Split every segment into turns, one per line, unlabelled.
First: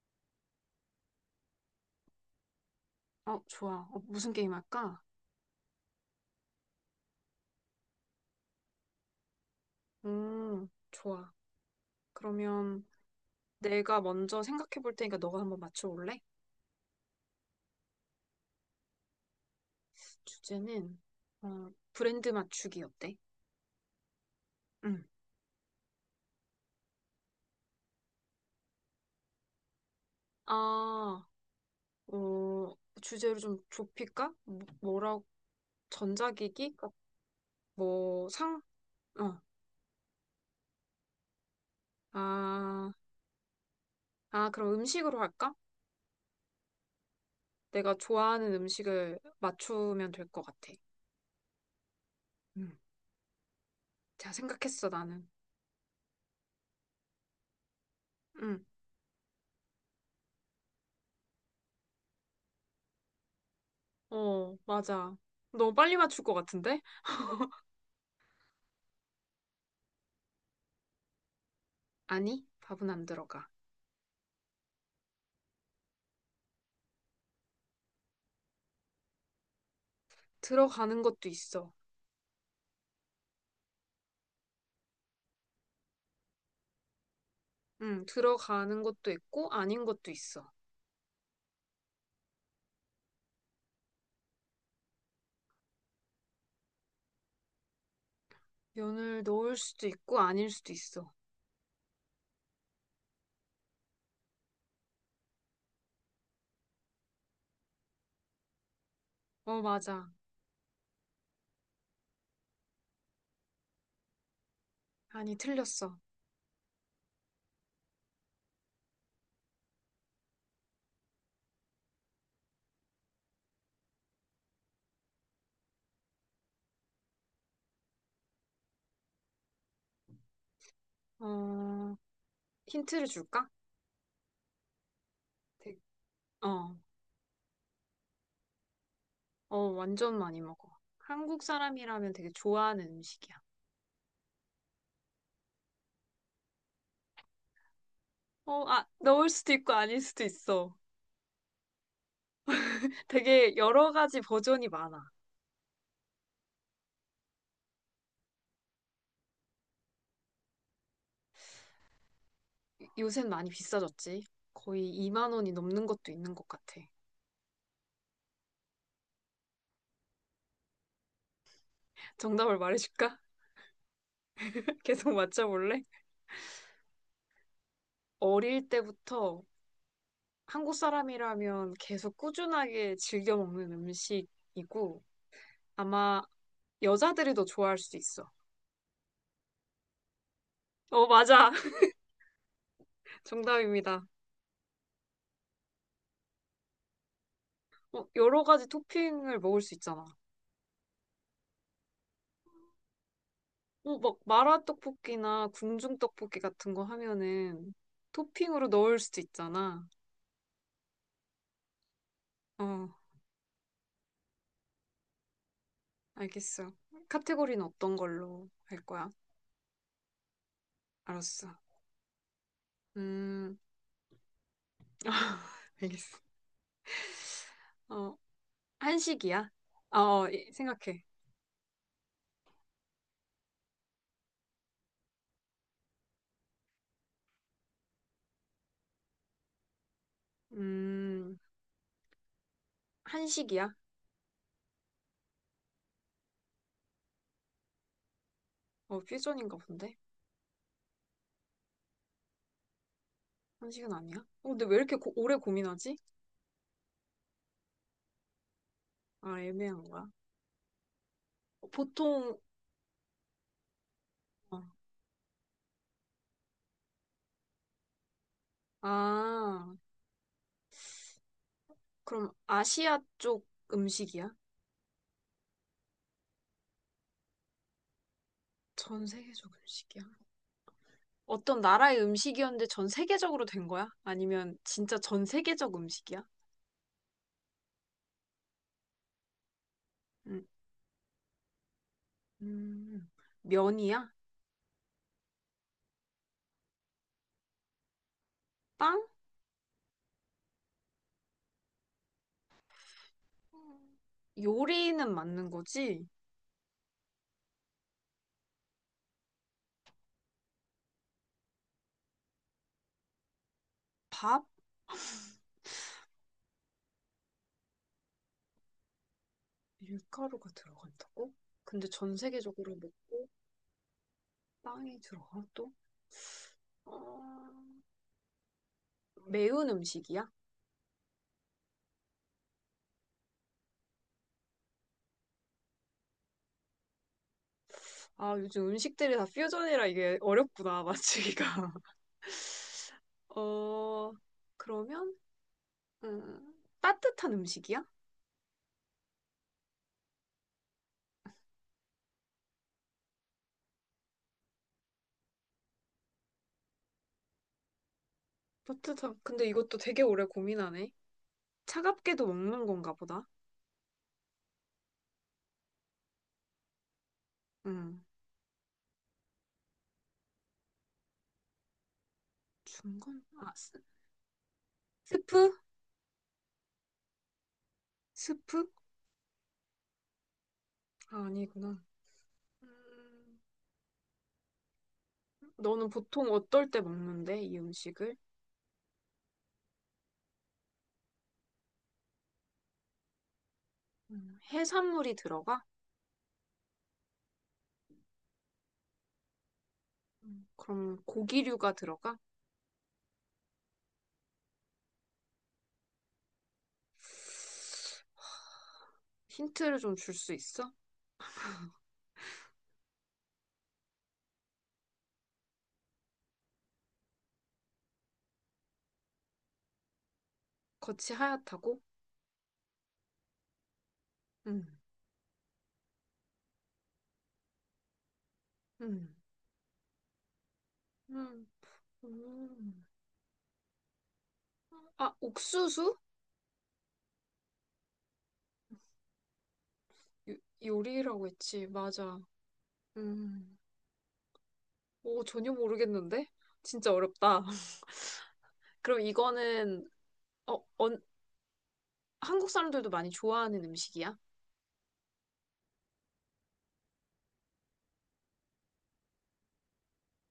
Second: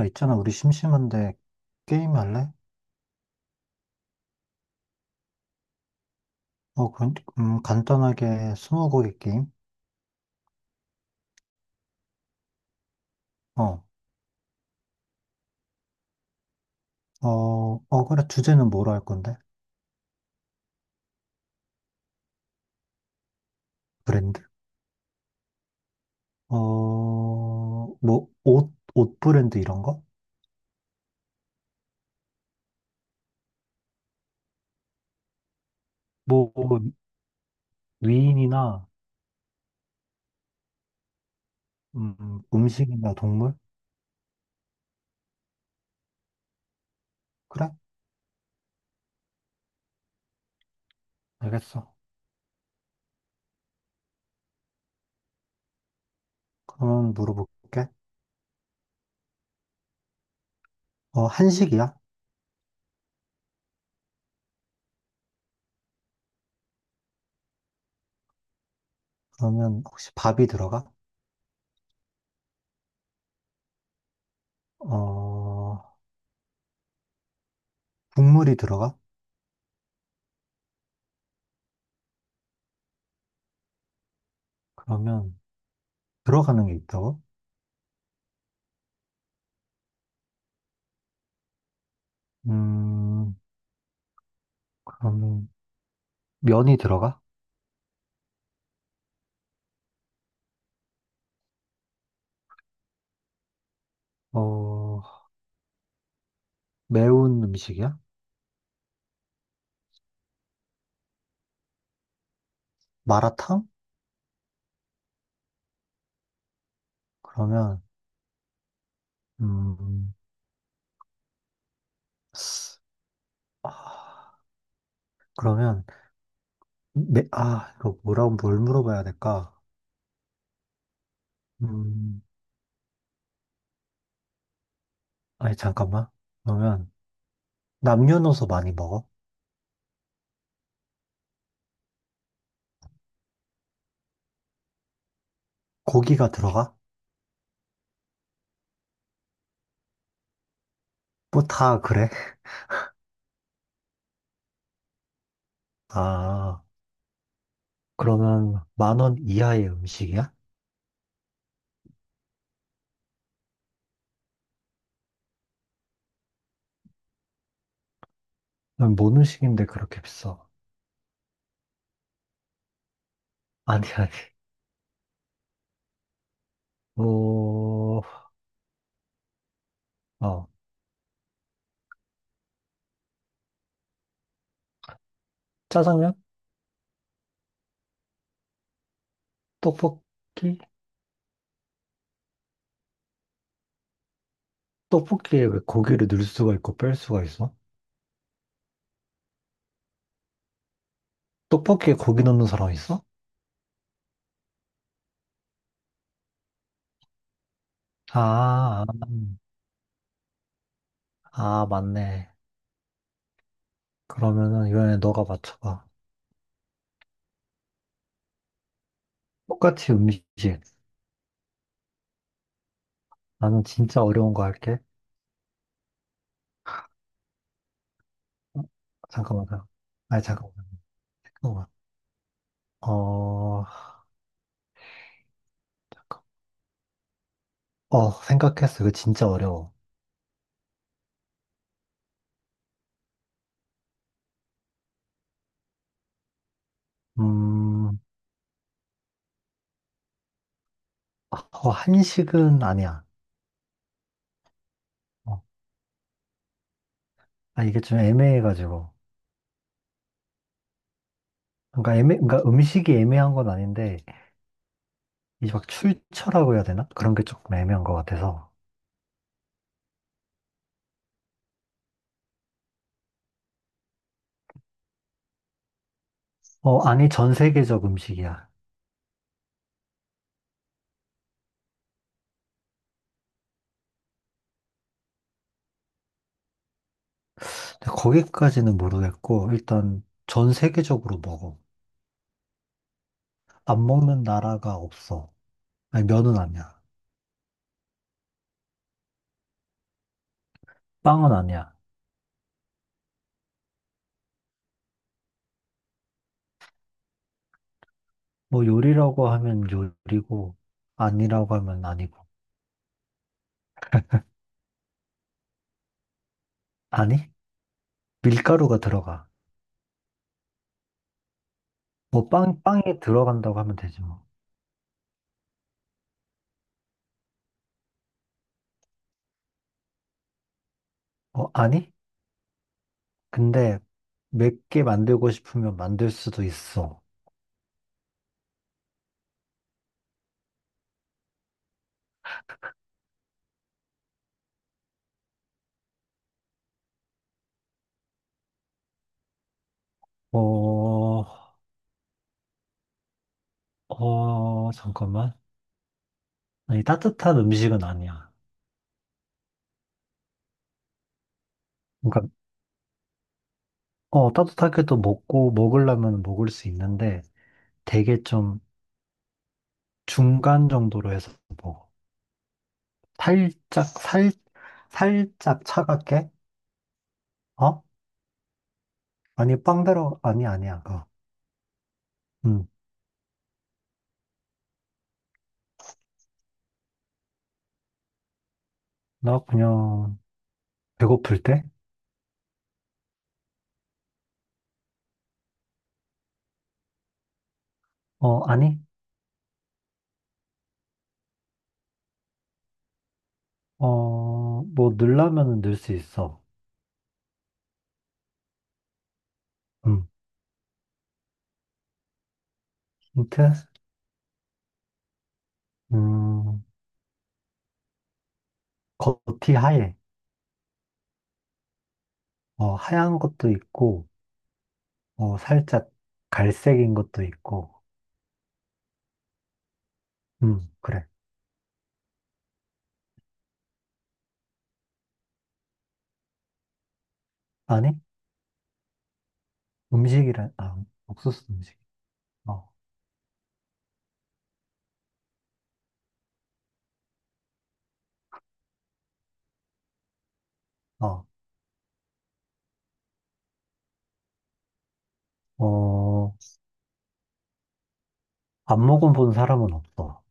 야, 있잖아, 우리 심심한데 게임 할래?
어, 좋아. 무슨 게임 할까?
어, 그, 간단하게 스무고개 게임?
좋아. 그러면
어,
내가 먼저 생각해 볼 테니까 너가 한번 맞춰 볼래?
그래, 주제는 뭐로 할 건데?
주제는 브랜드 맞추기 어때?
브랜드?
응.
뭐, 옷 브랜드 이런 거?
아, 주제를 좀 좁힐까? 뭐라고
뭐,
전자기기? 뭐 상?
위인이나,
어. 아,
음식이나 동물?
그럼 음식으로 할까?
그래?
내가 좋아하는 음식을 맞추면 될 것 같아.
알겠어.
음. 자, 생각했어, 나는.
그러면 물어볼게.
응.
한식이야?
어, 맞아. 너무 빨리 맞출 것 같은데?
그러면 혹시 밥이 들어가?
아니, 밥은 안 들어가.
어, 국물이 들어가?
들어가는 것도 있어.
그러면 들어가는 게 있다고?
응, 들어가는 것도 있고, 아닌 것도 있어.
음, 그러면 면이 들어가?
면을 넣을 수도 있고, 아닐 수도 있어.
어, 매운 음식이야?
어, 맞아.
마라탕?
아니, 틀렸어.
그러면, 음, 아, 그러면, 이거 뭐라고, 뭘 물어봐야 될까?
어,
음,
힌트를 줄까?
아니,
되-
잠깐만.
어,
그러면, 남녀노소 많이 먹어?
어, 완전 많이 먹어. 한국 사람이라면 되게 좋아하는 음식이야.
고기가 들어가?
넣을 수도 있고, 아닐 수도 있어.
뭐 다 그래?
되게 여러 가지 버전이 많아.
아, 그러면, 10,000원 이하의 음식이야?
요새 많이 비싸졌지? 거의 2만 원이 넘는 것도 있는 것 같아.
그럼 뭔 음식인데 그렇게 비싸?
정답을 말해줄까?
아니, 아니.
계속 맞춰볼래?
어,
어릴 때부터
어,
한국 사람이라면 계속 꾸준하게 즐겨 먹는 음식이고
짜장면?
아마 여자들이 더 좋아할 수도 있어.
떡볶이?
어, 맞아. 정답입니다.
떡볶이에 왜 고기를 넣을 수가 있고 뺄 수가 있어?
여러 가지 토핑을 먹을 수 있잖아.
떡볶이에 고기 넣는 사람 있어?
막 마라 떡볶이나 궁중 떡볶이 같은 거 하면은 토핑으로
아,
넣을
아,
수도 있잖아.
맞네.
어,
그러면은 이번에 너가 맞춰봐.
알겠어. 카테고리는 어떤 걸로 할 거야?
똑같이 음식.
알았어. 음,
나는 진짜 어려운 거 할게.
알겠어. 어,
어, 잠깐만.
한식이야?
잠깐만.
생각해.
잠깐만. 어, 잠깐. 생각했어. 이거 진짜 어려워.
음, 한식이야?
음,
퓨전인가 본데?
한식은 아니야.
한식은 아니야? 근데 왜 이렇게 오래
어,
고민하지?
이게 좀 애매해가지고.
아, 애매한 거야. 보통,
그러니까 음식이 애매한 건 아닌데,
어.
이제 막 출처라고 해야 되나? 그런 게 조금 애매한 것 같아서.
아, 그럼 아시아 쪽 음식이야?
아니, 전 세계적 음식이야.
전 세계적 음식이야? 어떤 나라의 음식이었는데 전 세계적으로 된 거야? 아니면 진짜 전 세계적 음식이야?
근데 거기까지는 모르겠고, 일단
음,
전 세계적으로 먹어.
음,
안
면이야?
먹는 나라가 없어. 아니, 면은 아니야.
빵?
빵은 아니야.
요리는 맞는 거지?
뭐 요리라고 하면 요리고, 아니라고 하면 아니고.
밥?
아니? 밀가루가 들어가.
밀가루가 들어간다고? 근데 전
뭐 빵,
세계적으로
빵이
먹고
들어간다고 하면 되지 뭐.
빵이 들어가 또? 어, 매운 음식이야?
아니? 근데 맵게 만들고 싶으면 만들 수도 있어.
아, 요즘 음식들이 다 퓨전이라 이게 어렵구나, 맞추기가. 어, 그러면, 따뜻한 음식이야?
어, 잠깐만. 아니, 따뜻한 음식은 아니야.
따뜻한, 근데 이것도 되게 오래 고민하네. 차갑게도
그러니까,
먹는 건가 보다.
따뜻하게도 먹고, 먹으려면 먹을 수 있는데,
음,
되게 좀 중간 정도로 해서 먹어.
중간,
살짝, 살,
스프?
살짝 차갑게? 어?
스프?
아니, 빵대로, 아니, 아니야, 그거.
아, 아니구나.
응.
음, 너는 보통 어떨 때 먹는데, 이 음식을?
나 그냥, 배고플 때?
해산물이 들어가?
아니?
그럼 고기류가 들어가?
뭐, 넣으려면은 넣을 수 있어.
힌트를 좀
음,
줄 수 있어?
힌트? 음, 겉이 하얘.
겉이 하얗다고?
하얀 것도 있고,
음,
살짝 갈색인 것도 있고,
음,
그래.
음, 음. 아, 옥수수?
아니?
요,
음식이란,
요리라고
옥수수
했지.
음식.
맞아.
어,
음. 오, 전혀 모르겠는데? 진짜 어렵다. 그럼 이거는, 어, 언-
어,
한국 사람들도 많이 좋아하는 음식이야?
어. 안 먹어본 사람은 없어.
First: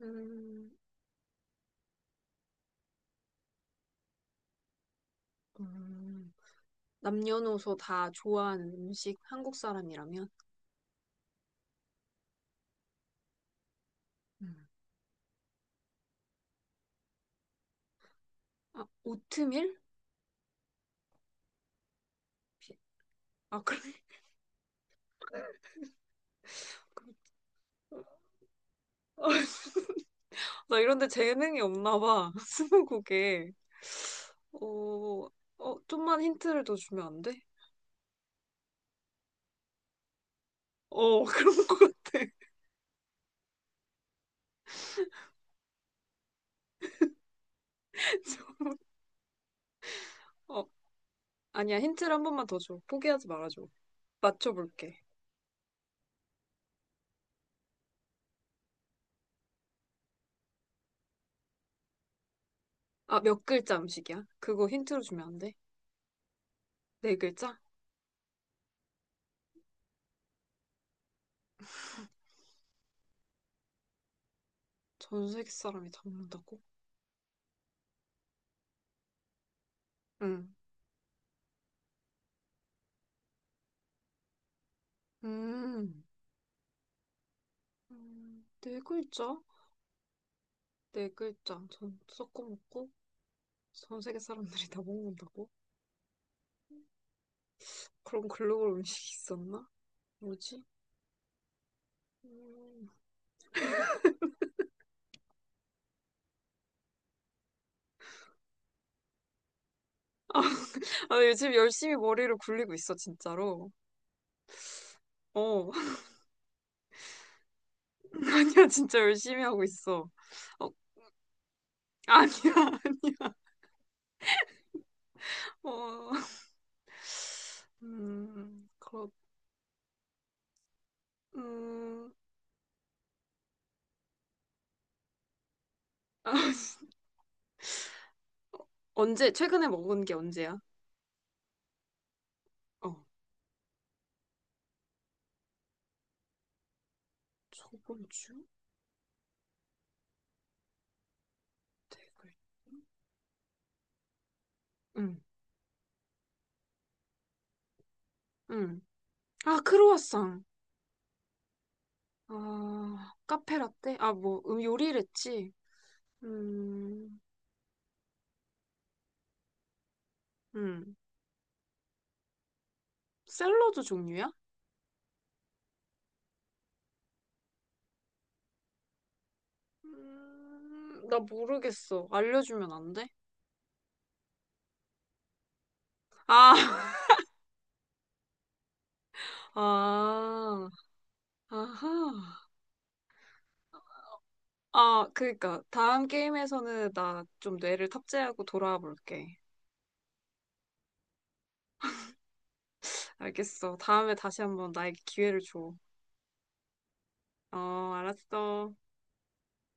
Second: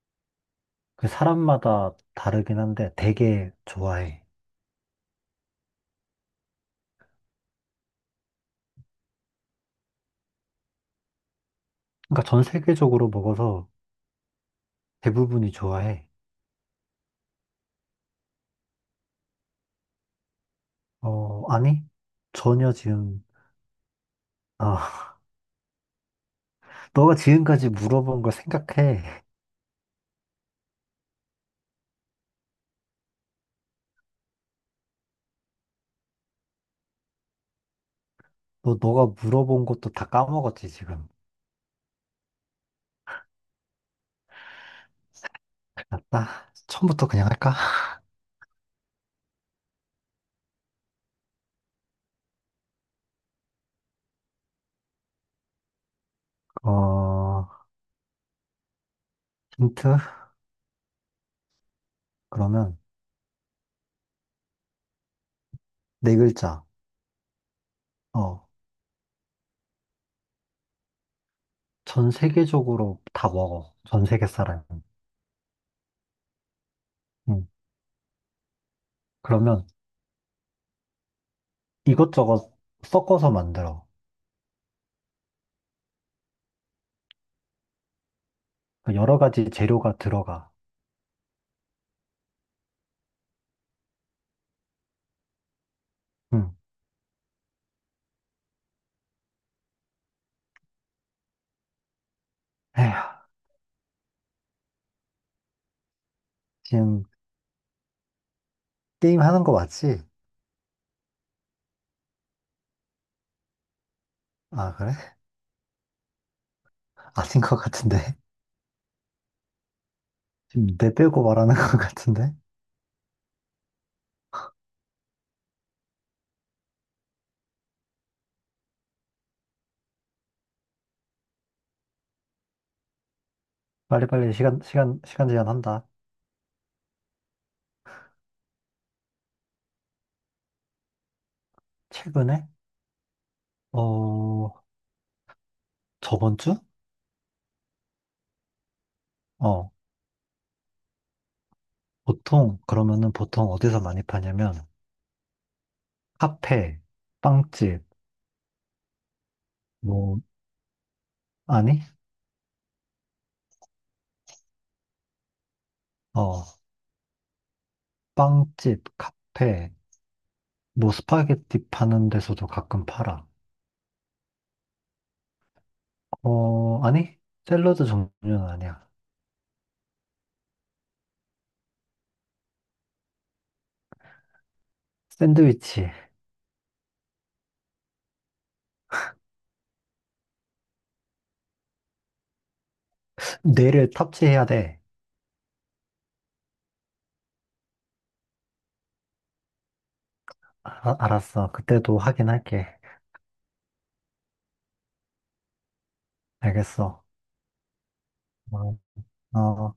음,
그 사람마다 다르긴 한데 되게 좋아해.
음. 남녀노소 다 좋아하는 음식, 한국 사람이라면?
그러니까 전 세계적으로 먹어서
음.
대부분이 좋아해.
아, 오트밀?
아니? 전혀
비-
지금,
아, 그래.
아, 너가 지금까지 물어본 걸 생각해.
나 이런데 재능이 없나 봐. 스무고개. 어, 좀만 힌트를 더 주면 안 돼?
너가 물어본 것도 다 까먹었지, 지금.
그런 것 같아.
맞다. 처음부터 그냥 할까?
어, 아니야. 힌트를 한 번만 더 줘. 포기하지 말아줘. 맞춰볼게.
어, 힌트? 그러면
아, 몇 글자 음식이야? 그거 힌트로 주면 안 돼?
네 글자.
네 글자?
어, 전 세계적으로 다 먹어. 전 세계 사람.
전 세계 사람이 다 먹는다고?
응. 그러면
응.
이것저것 섞어서 만들어.
음, 네
그 여러
글자?
가지 재료가 들어가.
네 글자. 전 섞어 먹고 전 세계 사람들이 다 먹는다고?
응.
그런 글로벌 음식이 있었나? 뭐지? 음,
에휴, 지금 게임 하는 거 맞지?
아, 요즘 열심히 머리를 굴리고 있어, 진짜로.
아, 그래?
어,
아닌 것 같은데.
아니야, 진짜 열심히 하고 있어.
지금
어,
내빼고 말하는 것 같은데.
아니야, 아니야. 어, 음, 그렇, 음,
빨리빨리 시간, 시간, 시간 제한한다.
아, 최근에 먹은 게 언제야?
최근에?
어,
어, 저번 주?
저번 주?
어,
되게.
보통, 그러면은 보통 어디서 많이 파냐면,
응,
카페, 빵집,
응. 아,
뭐,
크로와상.
아니?
아, 카페라떼? 요리를 했지.
어,
음,
빵집, 카페, 뭐,
음.
스파게티 파는 데서도 가끔 팔아.
샐러드 종류야?
아니? 샐러드 종류는 아니야.
나 모르겠어. 알려주면 안 돼?
샌드위치.
아, 아, 아하.
뇌를 탑재해야 돼.
아, 그니까. 다음 게임에서는 나 좀 뇌를 탑재하고 돌아와 볼게.
아, 알았어. 그때도 하긴 할게.
알겠어. 다음에 다시 한번 나에게 기회를 줘.
알겠어.
어, 알았어.
어, 어.